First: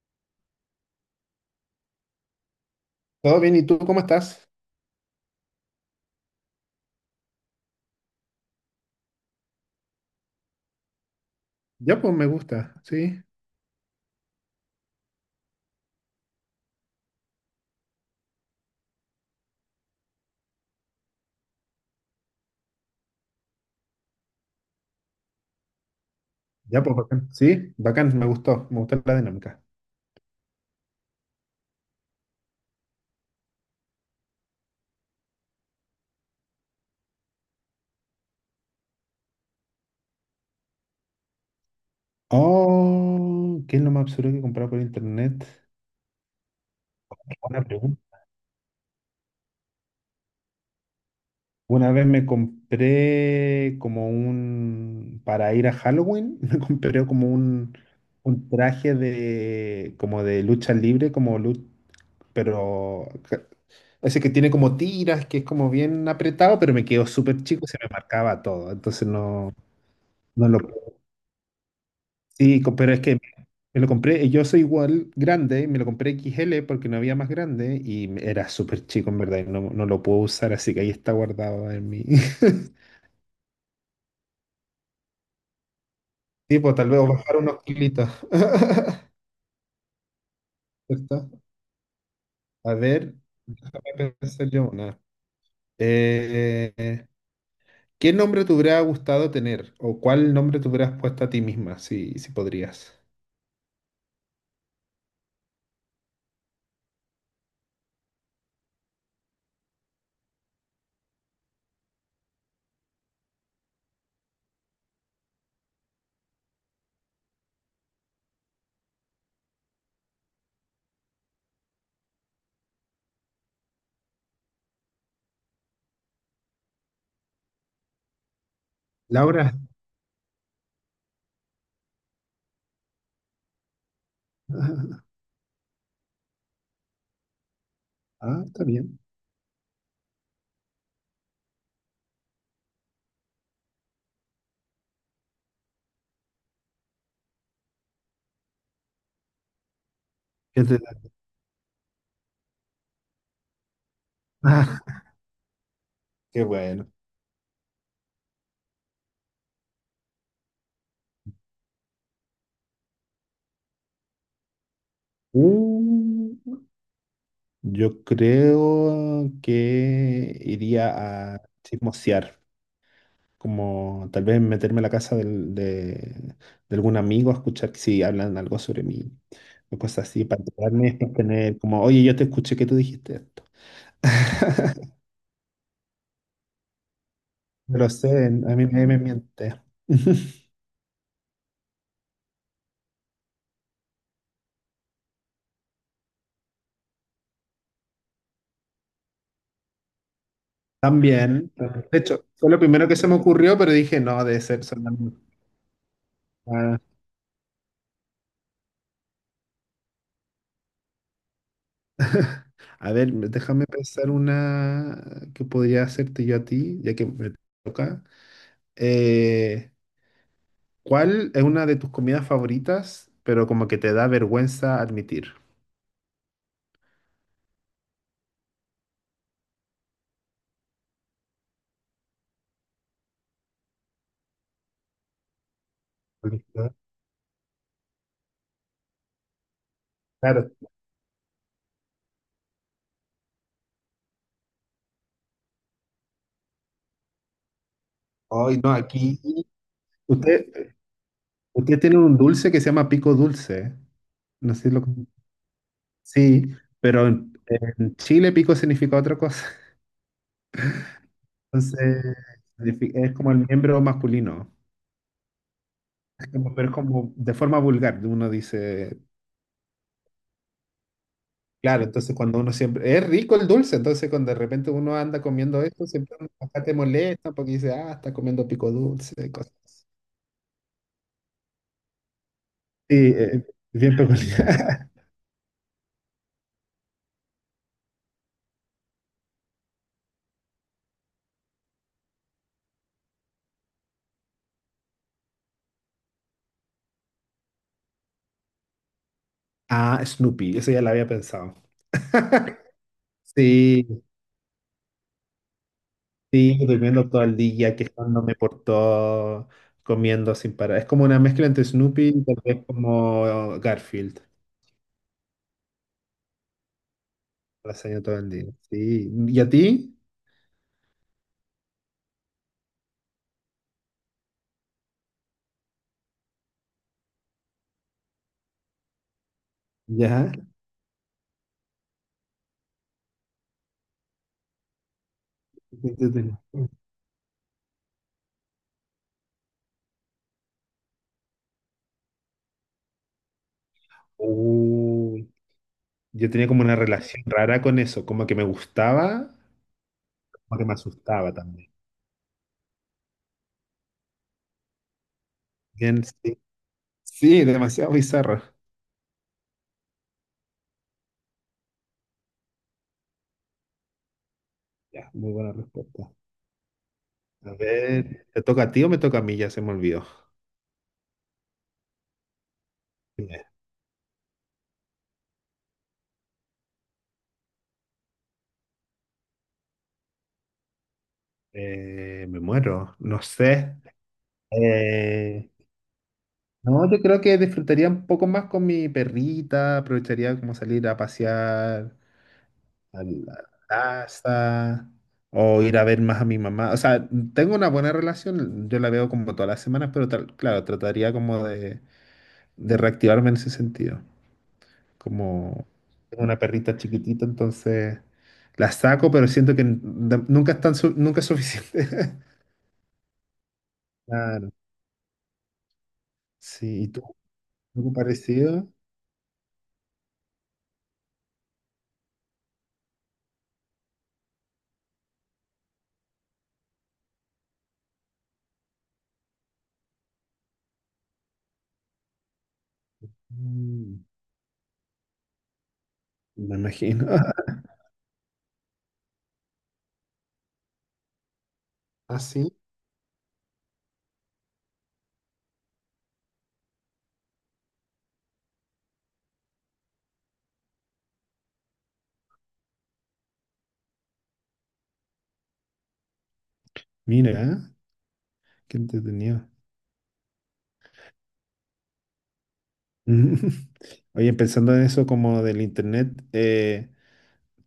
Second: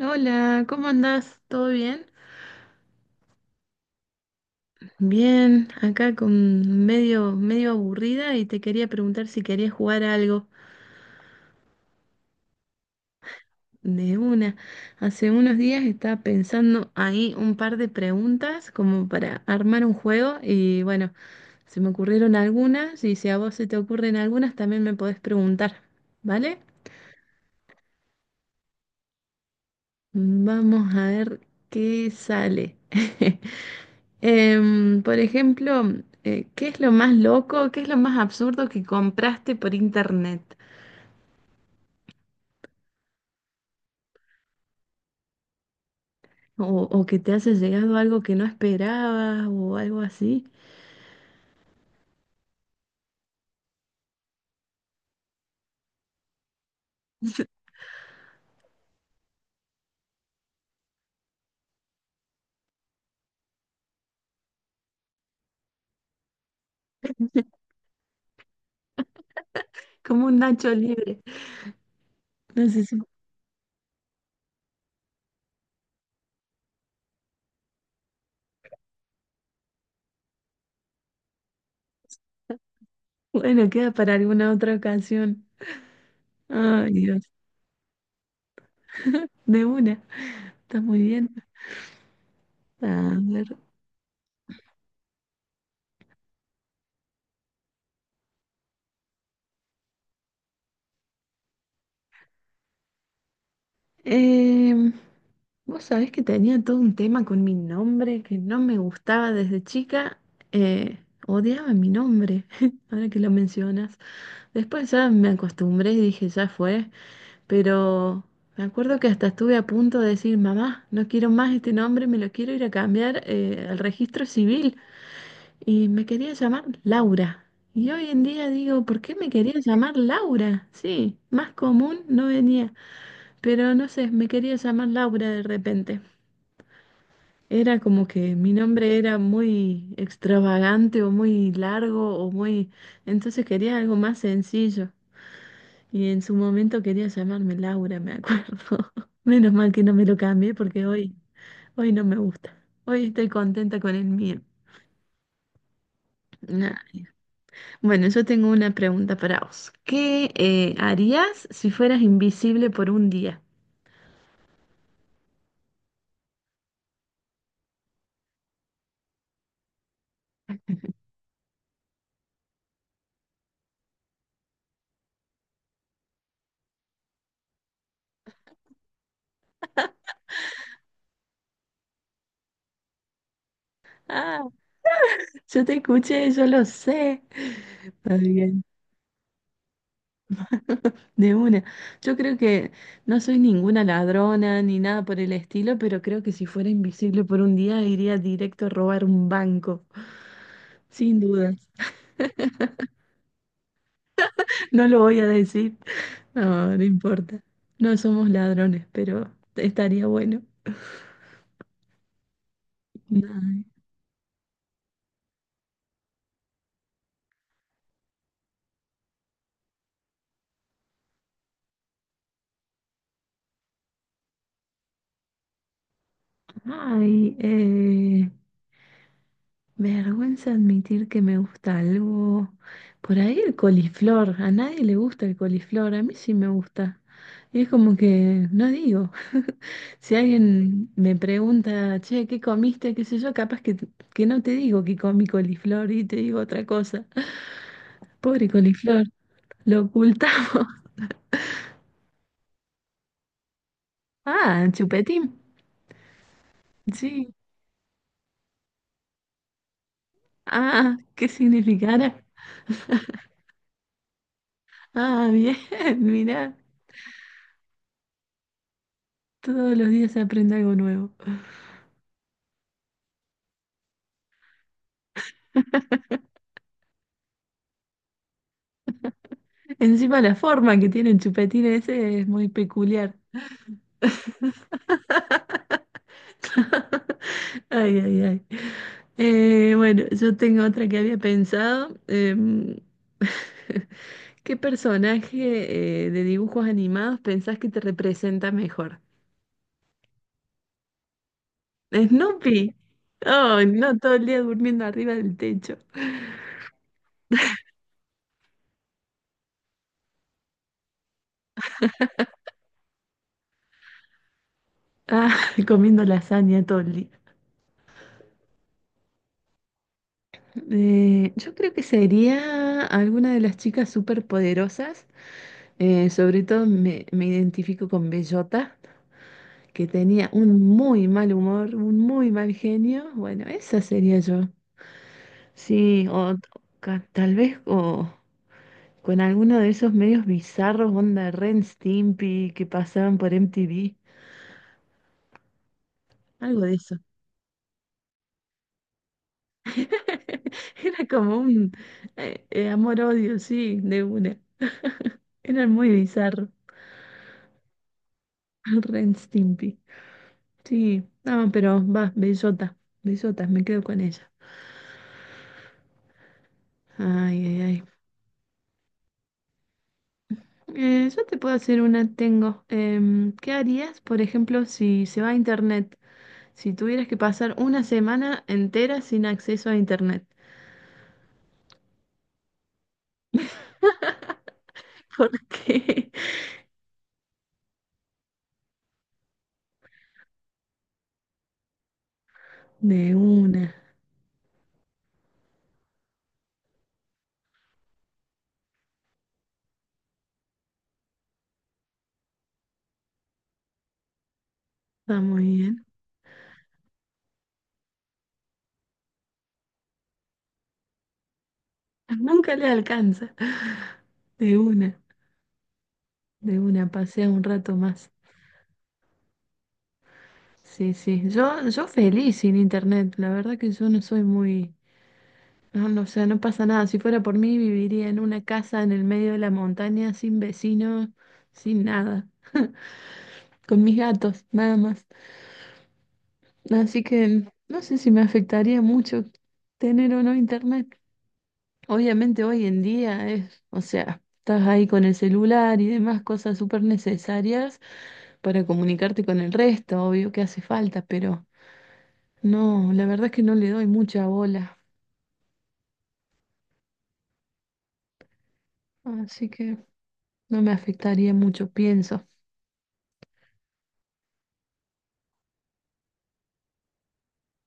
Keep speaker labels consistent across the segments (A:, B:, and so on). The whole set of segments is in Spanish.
A: Hola, ¿cómo andás? ¿Todo bien?
B: Todo bien, ¿y tú cómo estás?
A: Bien, acá con medio, medio aburrida y te quería preguntar si querías jugar a algo
B: Ya, pues me gusta, sí.
A: de una. Hace unos días estaba pensando ahí un par de preguntas como para armar un juego y bueno, se me ocurrieron algunas y si a vos se te ocurren algunas también me podés preguntar, ¿vale?
B: Ya, pues bacán. Sí, bacán, me gustó la dinámica.
A: Vamos a ver qué sale. Por ejemplo, ¿qué es lo más loco, qué es lo más absurdo que compraste por internet?
B: Oh, ¿qué es lo más absurdo que he comprado por internet?
A: O, o que te haya
B: Buena
A: llegado
B: pregunta.
A: algo que no esperabas o algo así,
B: Una vez me compré como un, para ir a Halloween, me compré como un traje de, como de lucha libre, pero ca- ese que tiene como tiras, que es como bien apretado, pero me quedó súper chico, y se me marcaba todo, entonces no,
A: como un
B: no lo...
A: Nacho libre.
B: Sí,
A: No sé
B: pero
A: si,
B: es que me lo compré, y yo soy igual grande, me lo compré XL porque no había más grande y era súper chico en verdad y no, no lo puedo usar, así que ahí está guardado en mi...
A: bueno, queda para alguna otra ocasión.
B: Tipo, tal
A: Ay,
B: vez
A: Dios,
B: bajar unos kilitos.
A: de una, está muy
B: ¿Cierto?
A: bien.
B: A ver,
A: A ver.
B: déjame pensar yo una. Eh, ¿Qué nombre te hubiera gustado tener? ¿O cuál nombre te hubieras puesto a ti misma, si podrías?
A: em, Vos sabés que tenía todo un tema con mi nombre que no me gustaba desde chica. eh, Odiaba mi nombre, ahora que lo mencionas. Después ya me acostumbré y dije, ya fue, pero me acuerdo que hasta estuve a punto de decir, mamá, no quiero más este nombre, me lo quiero ir a cambiar al registro civil. Y me quería llamar Laura. Y hoy en día digo, ¿por qué me quería
B: Laura.
A: llamar Laura? Sí, más común no venía, pero no sé, me quería llamar Laura de repente. Era como que
B: Ah,
A: mi
B: está
A: nombre
B: bien.
A: era muy extravagante o muy largo o muy... Entonces quería algo más sencillo. Y en su momento quería llamarme Laura, me acuerdo. Menos mal que no me lo cambié
B: ¿Qué te-
A: porque hoy, hoy no me gusta. Hoy estoy contenta con el mío.
B: qué
A: Nah.
B: bueno.
A: Bueno, yo tengo una pregunta para vos. ¿Qué harías si fueras invisible por un día?
B: Uh, yo creo que iría a chismosear, como tal vez meterme a la casa de algún amigo a escuchar si hablan algo sobre mí o cosas así, para enterarme, para tener como, oye, yo te escuché que tú dijiste esto.
A: Ah, yo te escuché, yo lo sé.
B: No lo sé,
A: Está
B: a
A: bien,
B: mí nadie me miente.
A: de una. Yo creo que no soy ninguna ladrona ni nada por el estilo, pero creo que si fuera invisible por un día iría directo a robar un banco, sin
B: También,
A: duda.
B: de hecho, fue lo primero que se me ocurrió, pero dije, no, debe ser
A: No lo
B: solamente...
A: voy a decir. No, no
B: ah,
A: importa. No somos ladrones, pero estaría bueno.
B: a ver,
A: Ay,
B: déjame pensar una que podría hacerte yo a ti, ya que me toca. Eh, ¿Cuál es una de tus comidas favoritas, pero como que te da vergüenza admitir?
A: ay, vergüenza admitir que me gusta algo. Por ahí el coliflor. A nadie le gusta el coliflor. A mí sí me
B: Ahorita.
A: gusta. Y es como que no digo. Si
B: Claro.
A: alguien me pregunta, che, ¿qué comiste? ¿Qué sé yo? Capaz que no te digo que comí coliflor y te digo otra cosa. Pobre
B: Hoy no,
A: coliflor.
B: aquí.
A: Lo
B: Usted,
A: ocultamos.
B: usted tiene un dulce que se llama pico dulce. No
A: Ah,
B: sé si lo...
A: chupetín.
B: Sí, pero en,
A: Sí.
B: en Chile pico significa otra cosa.
A: Ah, ¿qué
B: Entonces,
A: significará?
B: es como el miembro masculino.
A: Ah, bien,
B: Es como-
A: mirá,
B: pero es como de forma vulgar, uno dice
A: todos los días se aprende algo nuevo.
B: claro, entonces cuando uno siempre... Es rico el dulce, entonces cuando de repente uno anda comiendo esto, siempre acá te molesta porque dice, ah, está comiendo pico dulce, cosas así.
A: Encima la forma que tiene el chupetín ese es muy
B: Sí,
A: peculiar.
B: bien peculiar.
A: Ay, ay, ay. Bueno, yo tengo otra que había pensado. ¿Qué personaje de dibujos animados pensás que te representa mejor?
B: Ah, Snoopy, eso ya lo había pensado.
A: ¿Snoopy? Oh, no,
B: Sí,
A: todo el día durmiendo arriba del techo.
B: sí, durmiendo todo el día, quejándome por todo, comiendo sin parar. Es como una mezcla entre Snoopy y tal vez como Garfield,
A: Ah, comiendo lasaña todo el día.
B: lasaña todo el día. Sí, ¿y a ti?
A: Yo creo que sería alguna de las chicas superpoderosas. Sobre todo me identifico con Bellota, que tenía
B: Ya.
A: un muy mal humor, un muy mal genio. Bueno, esa sería yo. Sí, tal vez o con alguno de esos medios bizarros, onda Ren Stimpy, que pasaban por MTV.
B: Uy, yo tenía
A: Algo
B: como
A: de
B: una
A: eso.
B: relación rara con eso, como que me gustaba, como que me
A: Era
B: asustaba
A: como
B: también.
A: un amor-odio, sí, de una. Era muy
B: Bien, sí.
A: bizarro.
B: Sí, demasiado bizarra.
A: Ren Stimpy. Sí, no, pero va, bellota, bellota, me quedo con ella.
B: Ya, muy buena respuesta.
A: Ay,
B: A
A: ay, ay.
B: ver, ¿te toca a ti o me toca a mí? Ya se me olvidó.
A: Yo te puedo hacer una, tengo.
B: Dime.
A: ¿Qué harías, por ejemplo, si se va a internet? Si tuvieras que pasar una semana entera sin acceso a internet.
B: Me muero, no sé.
A: ¿Por
B: Eh,
A: qué?
B: no, yo creo que disfrutaría un poco más con mi perrita, aprovecharía como salir a pasear a
A: De
B: la
A: una,
B: plaza o ir a ver más a mi mamá. O sea, tengo una buena relación, yo la veo como todas las semanas, pero tal- claro, trataría como de reactivarme en ese sentido.
A: está muy
B: Como
A: bien.
B: tengo una perrita chiquitita, entonces la saco, pero siento que nunca es tan nunca es suficiente.
A: Nunca le alcanza.
B: Claro.
A: De una, de
B: Sí, ¿y
A: una,
B: tú?
A: pasea un rato
B: ¿Algo
A: más.
B: parecido?
A: Sí, sí, yo feliz sin internet. La verdad que yo no soy muy... No, no, o sea, no pasa nada. Si fuera por mí, viviría en una casa en el medio de la montaña, sin vecinos, sin nada, con mis
B: Mm,
A: gatos, nada más.
B: me
A: Así
B: imagino.
A: que no sé si me afectaría mucho tener o no internet.
B: Ah,
A: Obviamente
B: sí.
A: hoy en día es, o sea, estás ahí con el celular y demás cosas súper necesarias para comunicarte con el resto, obvio que hace falta, pero no, la verdad es que no le doy mucha bola.
B: Mira, qué
A: Así
B: entretenido.
A: que no me afectaría mucho, pienso.
B: Oye, pensando en eso como del internet,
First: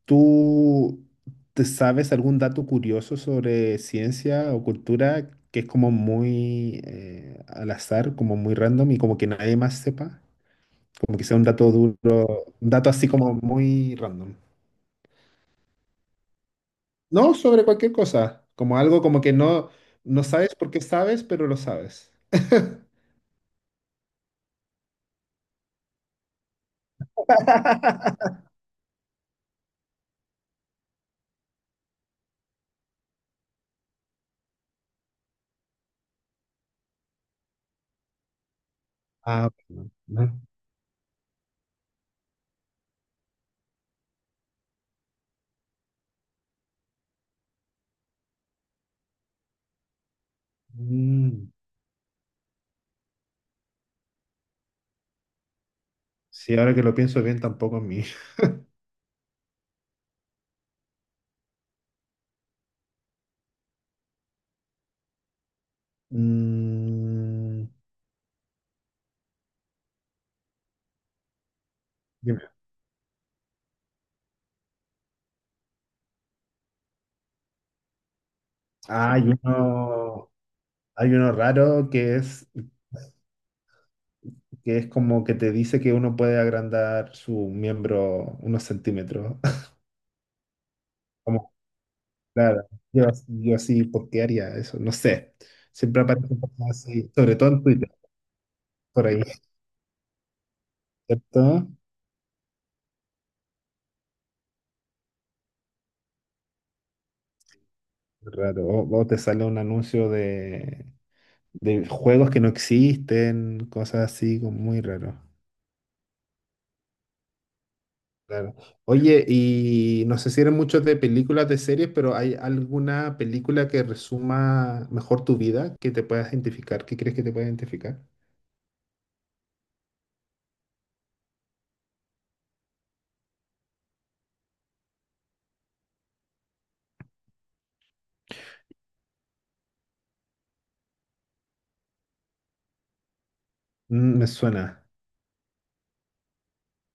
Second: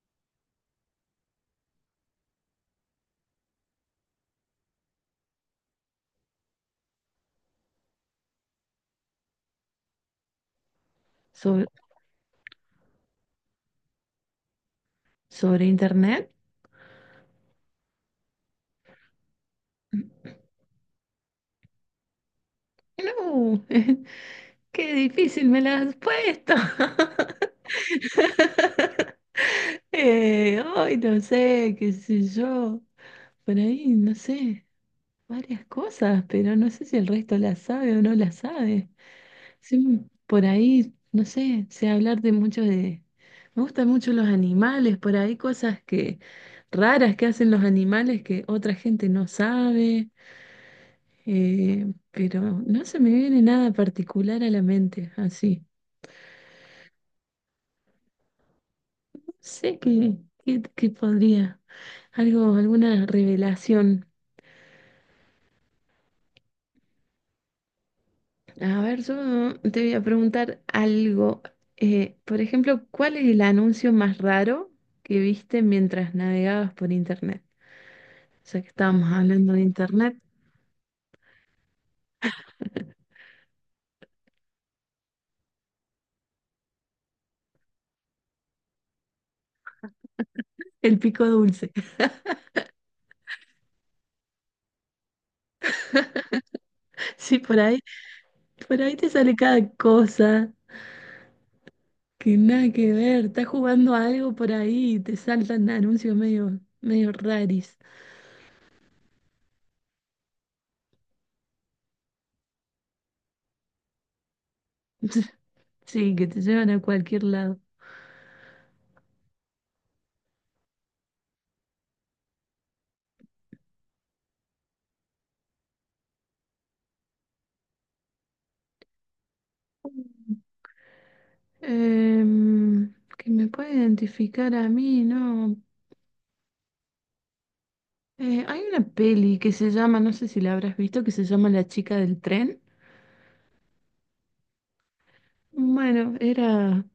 B: ¿tú te sabes algún dato curioso sobre ciencia o cultura que es como muy al azar, como muy random y como que nadie más sepa? Como que sea un
A: sobre
B: dato duro, un dato así como muy random.
A: ¿Sobre internet?
B: No, sobre cualquier cosa, como algo como que no, no sabes por qué sabes, pero lo sabes.
A: No, qué difícil me la has puesto. Ay, no sé, qué sé yo. Por ahí, no sé, varias cosas, pero no sé si el resto la sabe o no la sabe.
B: Ah, bueno,
A: Sí,
B: no.
A: por ahí, no sé, sé hablar de mucho de... Me gustan mucho los animales, por ahí cosas que raras que hacen los animales que otra gente no sabe.
B: Mm,
A: Pero no se me viene nada particular a la mente, así.
B: sí, ahora que lo pienso bien, tampoco a mí.
A: No sé qué podría, algo, alguna revelación.
B: Mm,
A: A ver, yo te voy a preguntar algo. Por
B: dime.
A: ejemplo, ¿cuál es el anuncio más raro que viste mientras navegabas por internet? Ya que estábamos
B: Ah,
A: hablando de internet,
B: hay uno raro que es como que te dice que uno puede agrandar su miembro unos centímetros.
A: el pico
B: Como,
A: dulce.
B: claro, yo así, ¿por qué haría eso? No sé. Siempre aparecen cosas así, sobre
A: Sí,
B: todo en Twitter,
A: por ahí
B: por
A: te
B: ahí,
A: sale cada cosa.
B: ¿cierto?
A: Que nada que ver, estás jugando a algo por ahí y te saltan anuncios medio, medio raris.
B: Raro. O te sale un anuncio de juegos que no existen, cosas así, como muy raro.
A: Sí, que te llevan a cualquier lado.
B: Claro. Oye, y no sé si eres mucho de películas, de series, pero ¿hay alguna película que resuma mejor tu vida, que te puedas identificar, que crees que te pueda identificar?
A: Que me puede identificar a mí, ¿no? Hay una peli que se llama, no sé si la habrás visto, que se llama La chica del tren.
B: Mm, me suena.
A: Bueno,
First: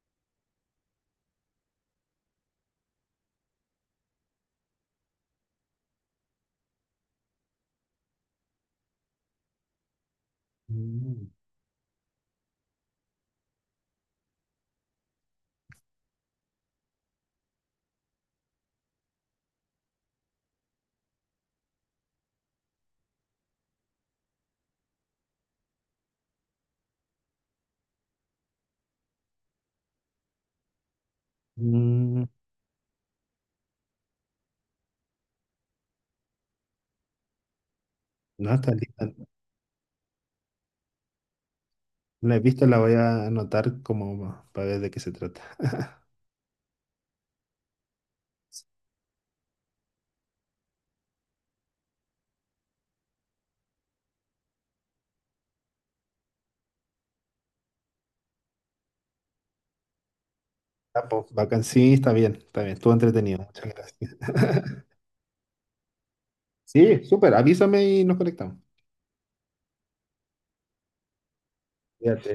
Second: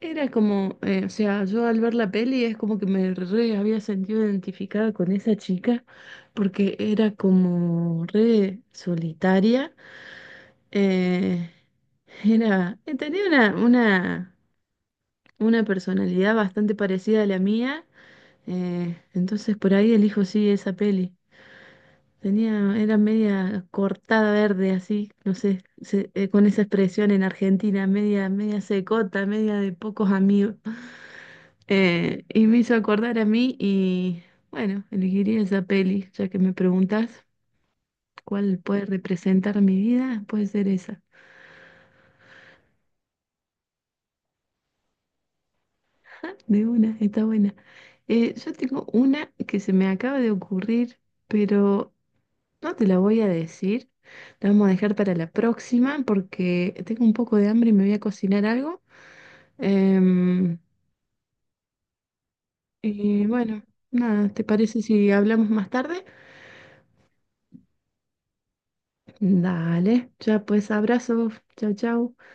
A: era como, o sea, yo al ver la peli es como que me re había sentido identificada con esa chica, porque era como re solitaria.
B: Mm,
A: Eh, Tenía una personalidad bastante parecida a la mía, entonces por ahí elijo sí esa peli. Tenía, era media cortada verde así, no sé, con esa expresión en Argentina, media, media secota, media de pocos amigos.
B: mm,
A: Y me hizo acordar a mí y bueno, elegiría esa peli, ya que me preguntas
B: no,
A: cuál
B: está
A: puede
B: lista.
A: representar mi vida, puede ser esa.
B: No la he visto, la voy a anotar como para ver de qué se trata.
A: De una, está buena. Yo tengo una que se me acaba de ocurrir, pero no te la voy a decir. La vamos a dejar para la próxima porque tengo un poco de hambre y me voy a cocinar algo. Em,
B: Ah, pues, bacán, sí, está bien, está bien. Estuvo
A: y
B: entretenido.
A: bueno,
B: Muchas gracias.
A: nada, ¿te parece si hablamos más tarde?
B: Sí, súper. Avísame y nos conectamos.
A: Dale, ya pues abrazos. Chau, chau.
B: Cuídate.